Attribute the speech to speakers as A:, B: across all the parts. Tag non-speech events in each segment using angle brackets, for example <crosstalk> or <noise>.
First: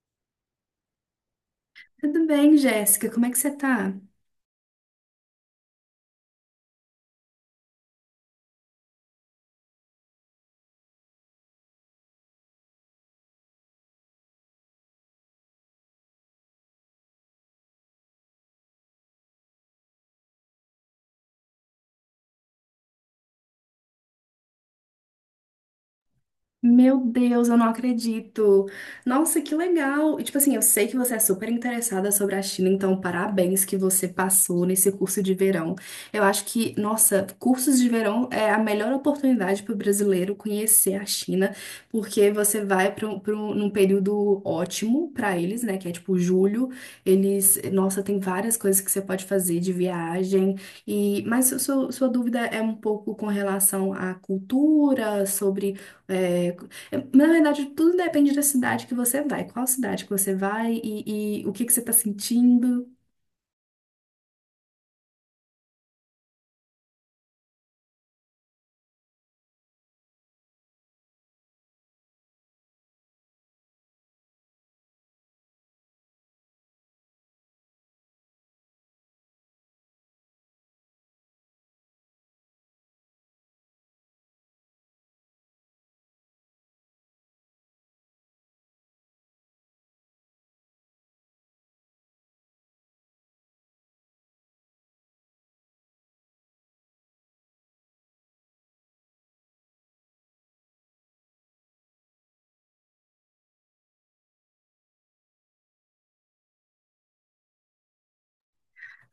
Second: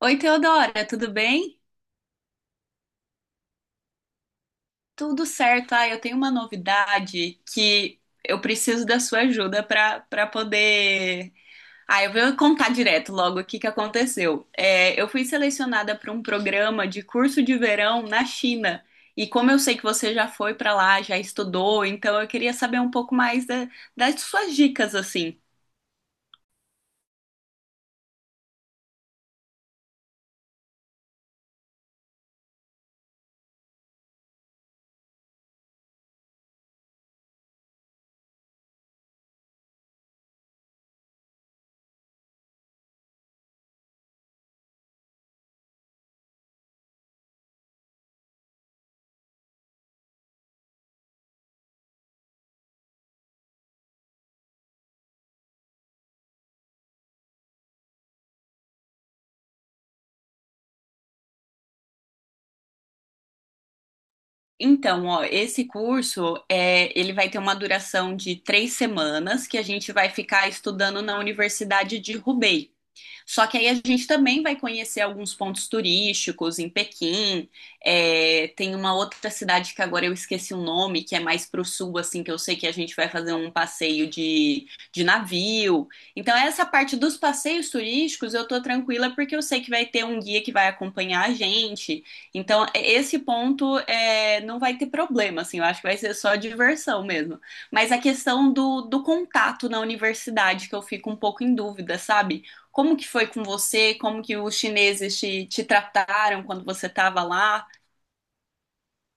A: Oi, Teodora, tudo bem?
B: Tudo bem, Jéssica? Como é que você tá?
A: Tudo certo. Eu tenho uma novidade que eu preciso da sua ajuda para poder. Eu vou contar direto logo o que que aconteceu. Eu fui selecionada para um programa de curso de verão na China. E como eu sei que você já foi para lá, já estudou, então eu queria saber um pouco mais das suas dicas, assim.
B: Meu Deus, eu não acredito. Nossa, que legal. E tipo assim, eu sei que você é super interessada sobre a China, então parabéns que você passou nesse curso de verão. Eu acho que, nossa, cursos de verão é a melhor oportunidade para o brasileiro conhecer a China, porque você vai para um, num período ótimo para eles, né? Que é tipo julho. Eles, nossa, tem várias coisas que você pode fazer de viagem. E mas sua, sua dúvida é um pouco com relação à cultura, é, na verdade, tudo depende da cidade que você vai, qual cidade que você vai, e o que que você está sentindo.
A: Então, ó, esse curso ele vai ter uma duração de 3 semanas que a gente vai ficar estudando na Universidade de Roubaix. Só que aí a gente também vai conhecer alguns pontos turísticos em Pequim. Tem uma outra cidade que agora eu esqueci o nome, que é mais pro sul, assim, que eu sei que a gente vai fazer um passeio de navio. Então, essa parte dos passeios turísticos eu tô tranquila porque eu sei que vai ter um guia que vai acompanhar a gente. Então, esse ponto não vai ter problema, assim, eu acho que vai ser só diversão mesmo. Mas a questão do contato na universidade, que eu fico um pouco em dúvida, sabe? Como que foi com você? Como que os chineses te trataram quando você estava lá?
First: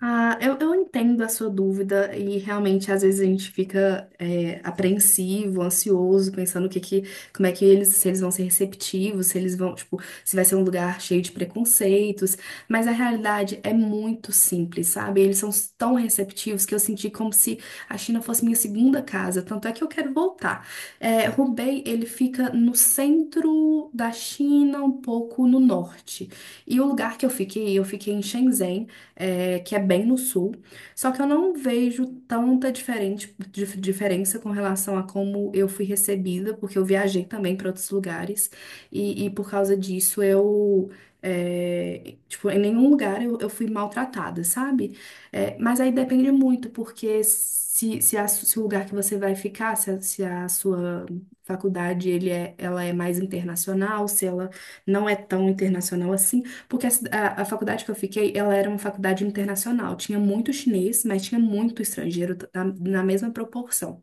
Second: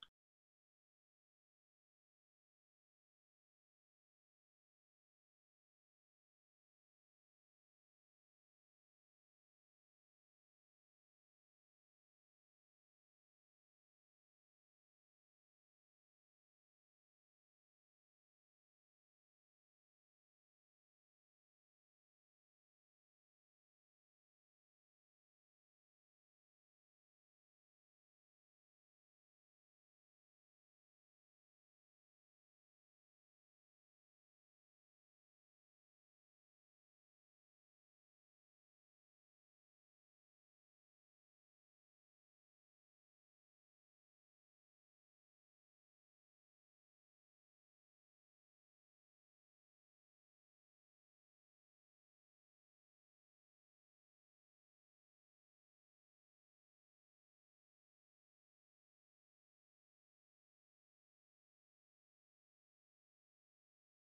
B: Ah, eu entendo a sua dúvida e realmente às vezes a gente fica apreensivo, ansioso, pensando o que que, como é que eles, se eles vão ser receptivos, se eles vão, tipo, se vai ser um lugar cheio de preconceitos, mas a realidade é muito simples, sabe? Eles são tão receptivos que eu senti como se a China fosse minha segunda casa, tanto é que eu quero voltar. É, Hubei, ele fica no centro da China, um pouco no norte. E o lugar que eu fiquei em Shenzhen, é, que é bem no sul. Só que eu não vejo tanta diferente, diferença com relação a como eu fui recebida, porque eu viajei também para outros lugares, e por causa disso eu. É, tipo, em nenhum lugar eu fui maltratada, sabe? É, mas aí depende muito, porque se, a se o lugar que você vai ficar, se a, se a sua faculdade ela é mais internacional, se ela não é tão internacional assim, porque a, a faculdade que eu fiquei, ela era uma faculdade internacional. Tinha muito chinês, mas tinha muito estrangeiro na, na mesma proporção.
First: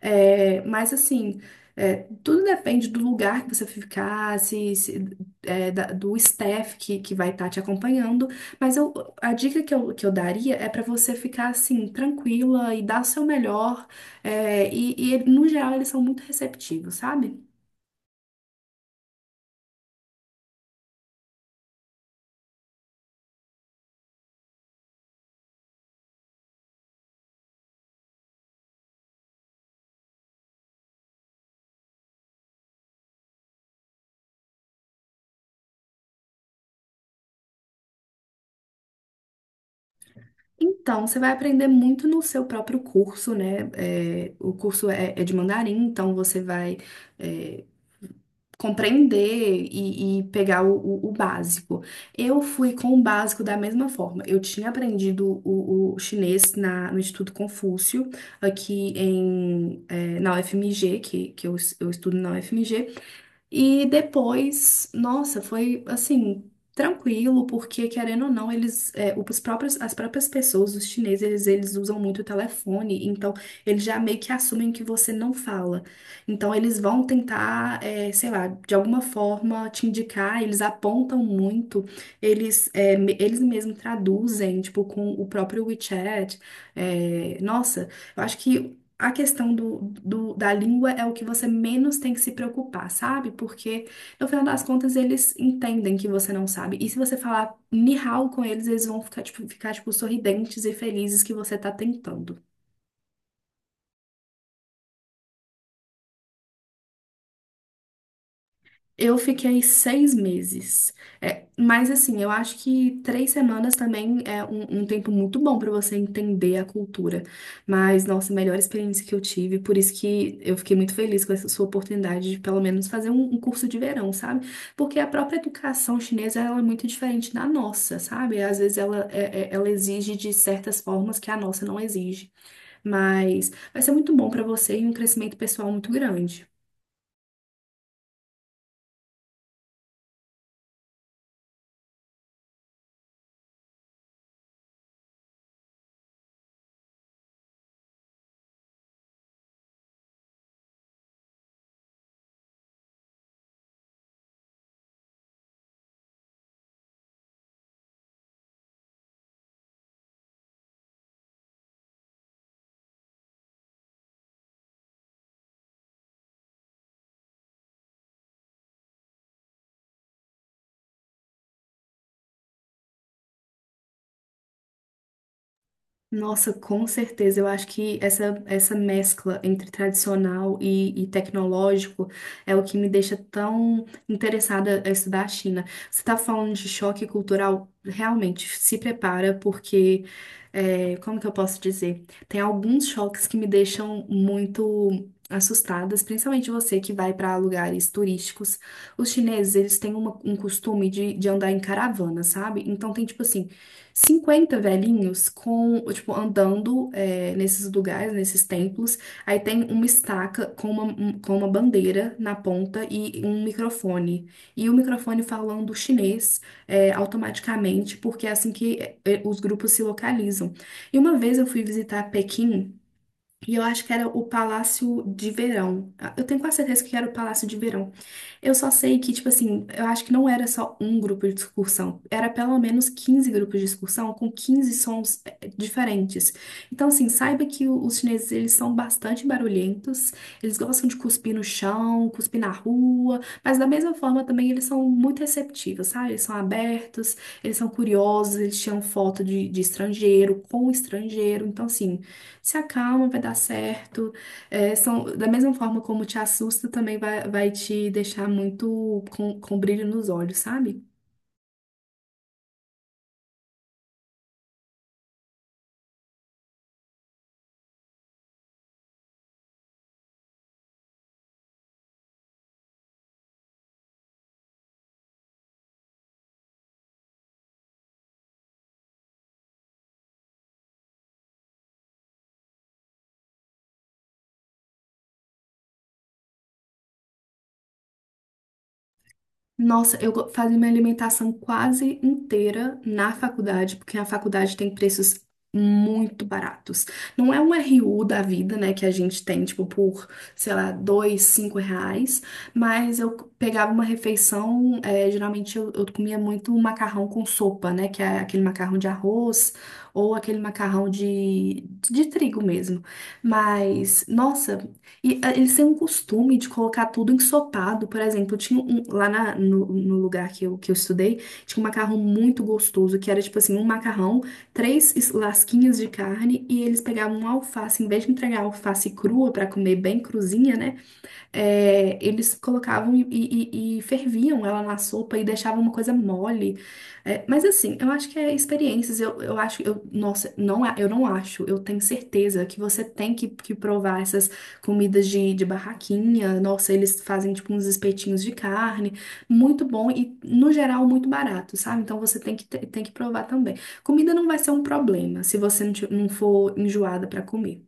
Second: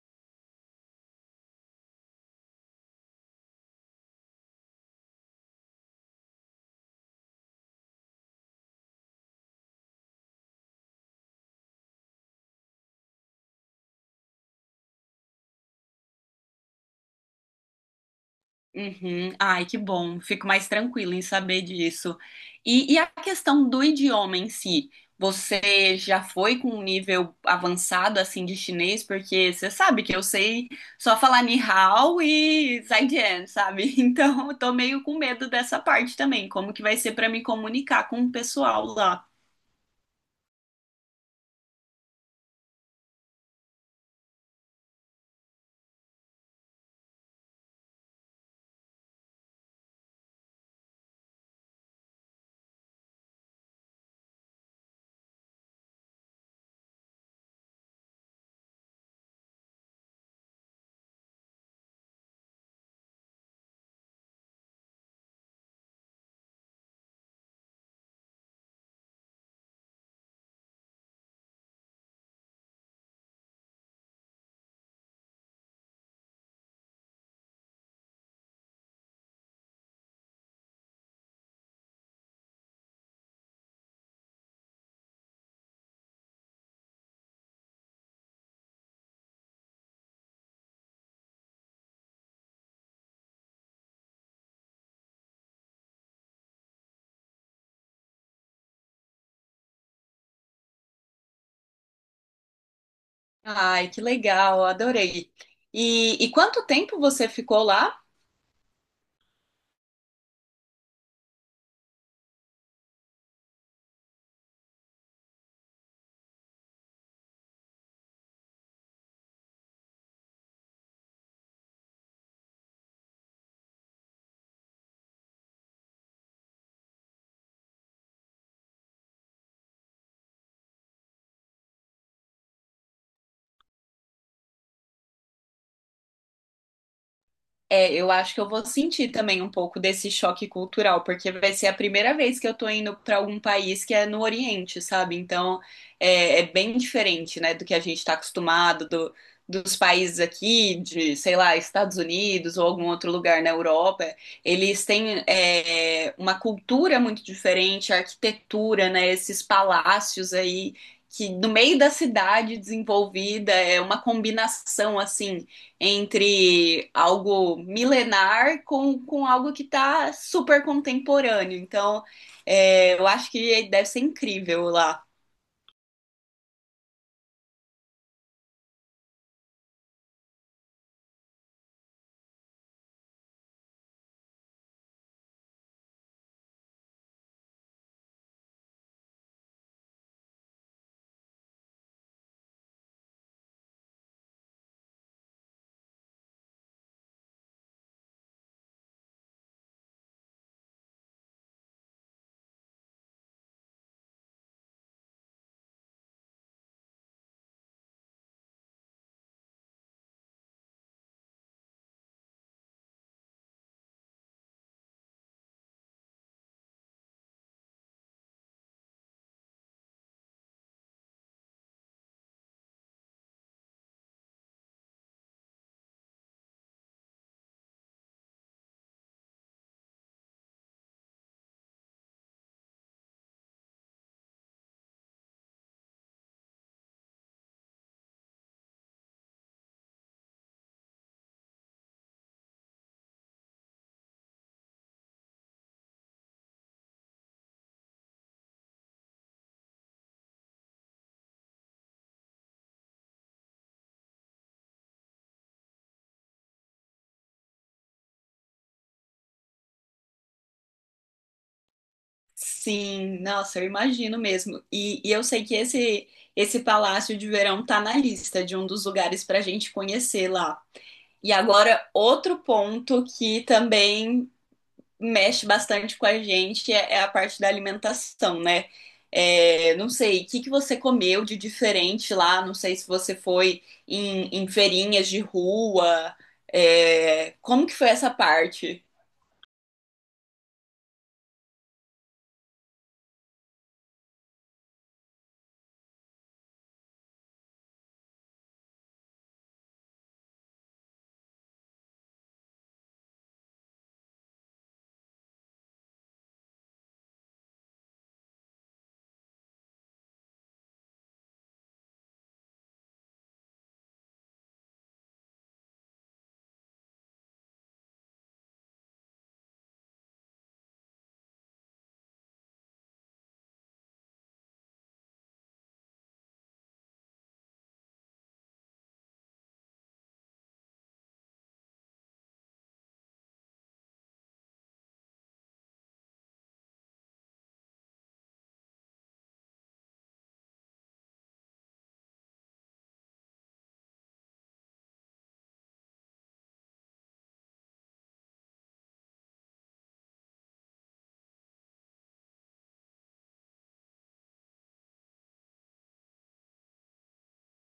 B: É, mas assim, é, tudo depende do lugar que você ficar, se é, do staff que vai estar te acompanhando. Mas eu, a dica que eu daria é para você ficar assim, tranquila e dar o seu melhor. É, e no geral, eles são muito receptivos, sabe?
A: Uhum. Ai, que bom. Fico mais tranquila em saber disso. E a questão do idioma em si? Você já foi com um nível avançado assim de chinês? Porque você sabe que eu sei só falar ni hao e zaijian, sabe? <laughs> Então eu tô meio com medo dessa parte também. Como que vai ser para me comunicar com o pessoal lá?
B: Então, você vai aprender muito no seu próprio curso, né? É, o curso é de mandarim, então você vai, é, compreender e pegar o, o básico. Eu fui com o básico da mesma forma. Eu tinha aprendido o chinês na, no Instituto Confúcio, aqui em, na UFMG, que eu, eu estudo na UFMG, e depois, nossa, foi assim, tranquilo, porque querendo ou não, eles, é, os próprios, as próprias pessoas, os chineses, eles usam muito o telefone, então eles já meio que assumem que você não fala. Então eles vão tentar, é, sei lá, de alguma forma te indicar, eles apontam muito, eles, eles mesmos traduzem, tipo, com o próprio WeChat. É, nossa, eu acho que a questão do, da língua é o que você menos tem que se preocupar, sabe? Porque, no final das contas, eles entendem que você não sabe. E se você falar ni hao com eles, eles vão ficar, tipo, sorridentes e felizes que você tá tentando.
A: Ai, que legal, adorei. E quanto tempo você ficou lá?
B: Eu fiquei seis meses. É, mas assim, eu acho que três semanas também é um, um tempo muito bom para você entender a cultura. Mas, nossa, a melhor experiência que eu tive, por isso que eu fiquei muito feliz com essa sua oportunidade de pelo menos fazer um, um curso de verão, sabe? Porque a própria educação chinesa ela é muito diferente da nossa, sabe? Às vezes ela, ela exige de certas formas que a nossa não exige. Mas vai ser muito bom para você e um crescimento pessoal muito grande.
A: É, eu acho que eu vou sentir também um pouco desse choque cultural, porque vai ser a primeira vez que eu tô indo para algum país que é no Oriente, sabe? Então é bem diferente, né, do que a gente está acostumado, dos países aqui, de, sei lá, Estados Unidos ou algum outro lugar na Europa. Eles têm uma cultura muito diferente, a arquitetura, né, esses palácios aí. Que no meio da cidade desenvolvida é uma combinação assim entre algo milenar com algo que está super contemporâneo. Então, é, eu acho que deve ser incrível lá.
B: Nossa, com certeza. Eu acho que essa mescla entre tradicional e tecnológico é o que me deixa tão interessada a estudar a China. Você está falando de choque cultural? Realmente, se prepara, porque, é, como que eu posso dizer? Tem alguns choques que me deixam muito assustadas, principalmente você que vai para lugares turísticos. Os chineses, eles têm um costume de andar em caravana, sabe? Então, tem tipo assim 50 velhinhos com, tipo, andando é, nesses lugares, nesses templos. Aí tem uma estaca com uma, com uma bandeira na ponta e um microfone. E o microfone falando chinês é, automaticamente, porque é assim que é, os grupos se localizam. E uma vez eu fui visitar Pequim. E eu acho que era o Palácio de Verão. Ah, eu tenho quase certeza que era o Palácio de Verão. Eu só sei que, tipo assim, eu acho que não era só um grupo de excursão, era pelo menos 15 grupos de excursão com 15 sons diferentes. Então, assim, saiba que os chineses, eles são bastante barulhentos, eles gostam de cuspir no chão, cuspir na rua, mas da mesma forma também eles são muito receptivos, sabe? Eles são abertos, eles são curiosos, eles tiram foto de estrangeiro, com estrangeiro. Então, assim, se acalma, vai dar certo. É, são, da mesma forma como te assusta, também vai, vai te deixar muito com brilho nos olhos, sabe?
A: Sim, nossa, eu imagino mesmo. E eu sei que esse Palácio de Verão tá na lista de um dos lugares para a gente conhecer lá. E agora, outro ponto que também mexe bastante com a gente é a parte da alimentação, né? É, não sei, o que que você comeu de diferente lá? Não sei se você foi em feirinhas de rua. É, como que foi essa parte?
B: Nossa, eu fazia minha alimentação quase inteira na faculdade, porque a faculdade tem preços muito baratos. Não é um RU da vida, né, que a gente tem, tipo, por, sei lá, dois, cinco reais, mas eu pegava uma refeição, é, geralmente eu comia muito macarrão com sopa, né, que é aquele macarrão de arroz ou aquele macarrão de trigo mesmo. Mas, nossa, e ah, eles têm um costume de colocar tudo ensopado. Por exemplo, tinha um, lá no, no lugar que eu estudei, tinha um macarrão muito gostoso, que era tipo assim, um macarrão, três lasquinhas de carne, e eles pegavam uma alface, em vez de entregar a alface crua pra comer bem cruzinha, né? É, eles colocavam e, e ferviam ela na sopa e deixavam uma coisa mole. É, mas assim, eu acho que é experiências. Eu acho, eu, nossa, não, eu não acho. Eu tenho certeza que você tem que provar essas comidas de barraquinha. Nossa, eles fazem tipo uns espetinhos de carne, muito bom e no geral muito barato, sabe? Então você tem que, tem que provar também. Comida não vai ser um problema se você não, não for enjoada pra comer.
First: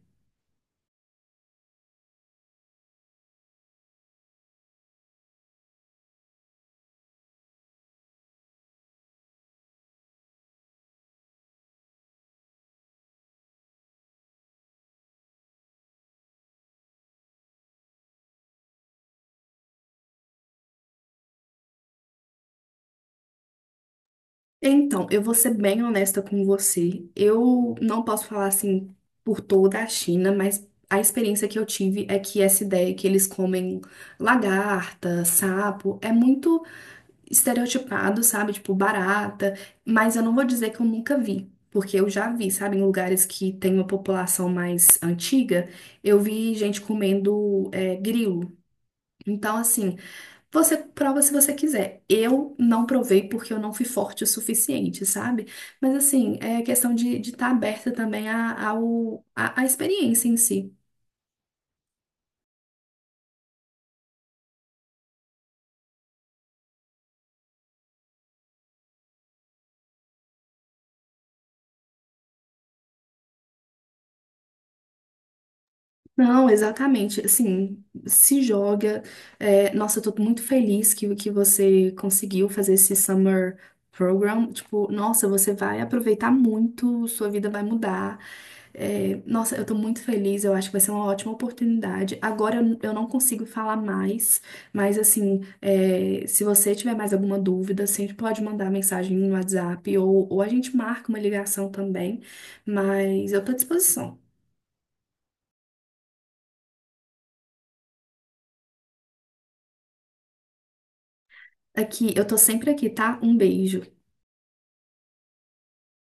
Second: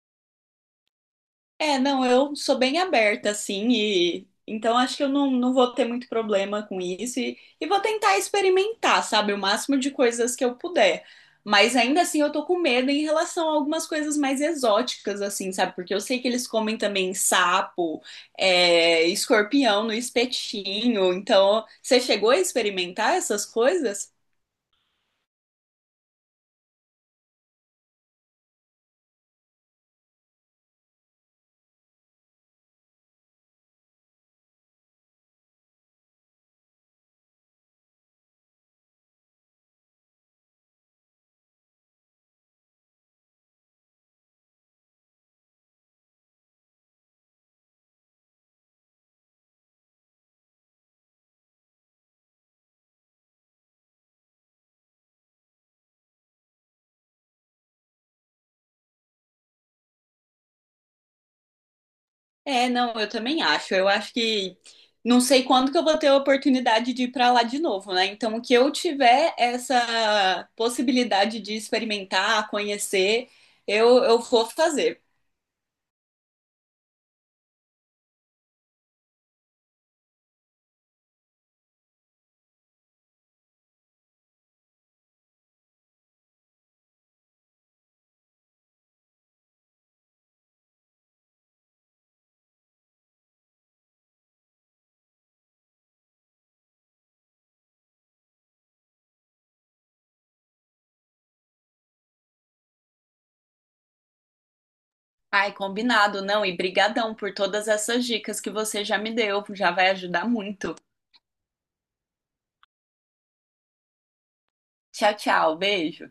A: É, não, eu sou bem aberta, assim, e então acho que eu não vou ter muito problema com isso e vou tentar experimentar, sabe, o máximo de coisas que eu puder. Mas ainda assim eu tô com medo em relação a algumas coisas mais exóticas, assim, sabe? Porque eu sei que eles comem também sapo, é, escorpião no espetinho. Então, você chegou a experimentar essas coisas?
B: Então, eu vou ser bem honesta com você. Eu não posso falar assim por toda a China, mas a experiência que eu tive é que essa ideia que eles comem lagarta, sapo, é muito estereotipado, sabe? Tipo, barata. Mas eu não vou dizer que eu nunca vi, porque eu já vi, sabe? Em lugares que tem uma população mais antiga, eu vi gente comendo, é, grilo. Então, assim. Você prova se você quiser. Eu não provei porque eu não fui forte o suficiente, sabe? Mas assim, é questão de estar aberta também à experiência em si.
A: É, não, eu também acho. Eu acho que não sei quando que eu vou ter a oportunidade de ir para lá de novo, né? Então, o que eu tiver essa possibilidade de experimentar, conhecer, eu vou fazer.
B: Não, exatamente. Assim, se joga. É, nossa, eu tô muito feliz que você conseguiu fazer esse summer program. Tipo, nossa, você vai aproveitar muito, sua vida vai mudar. É, nossa, eu tô muito feliz, eu acho que vai ser uma ótima oportunidade. Agora eu não consigo falar mais, mas assim, é, se você tiver mais alguma dúvida, sempre pode mandar mensagem no WhatsApp ou a gente marca uma ligação também, mas eu tô à disposição.
A: Ai, combinado, não. E brigadão por todas essas dicas que você já me deu, já vai ajudar muito.
B: Aqui, eu tô sempre aqui, tá? Um beijo.
A: Tchau, tchau, beijo.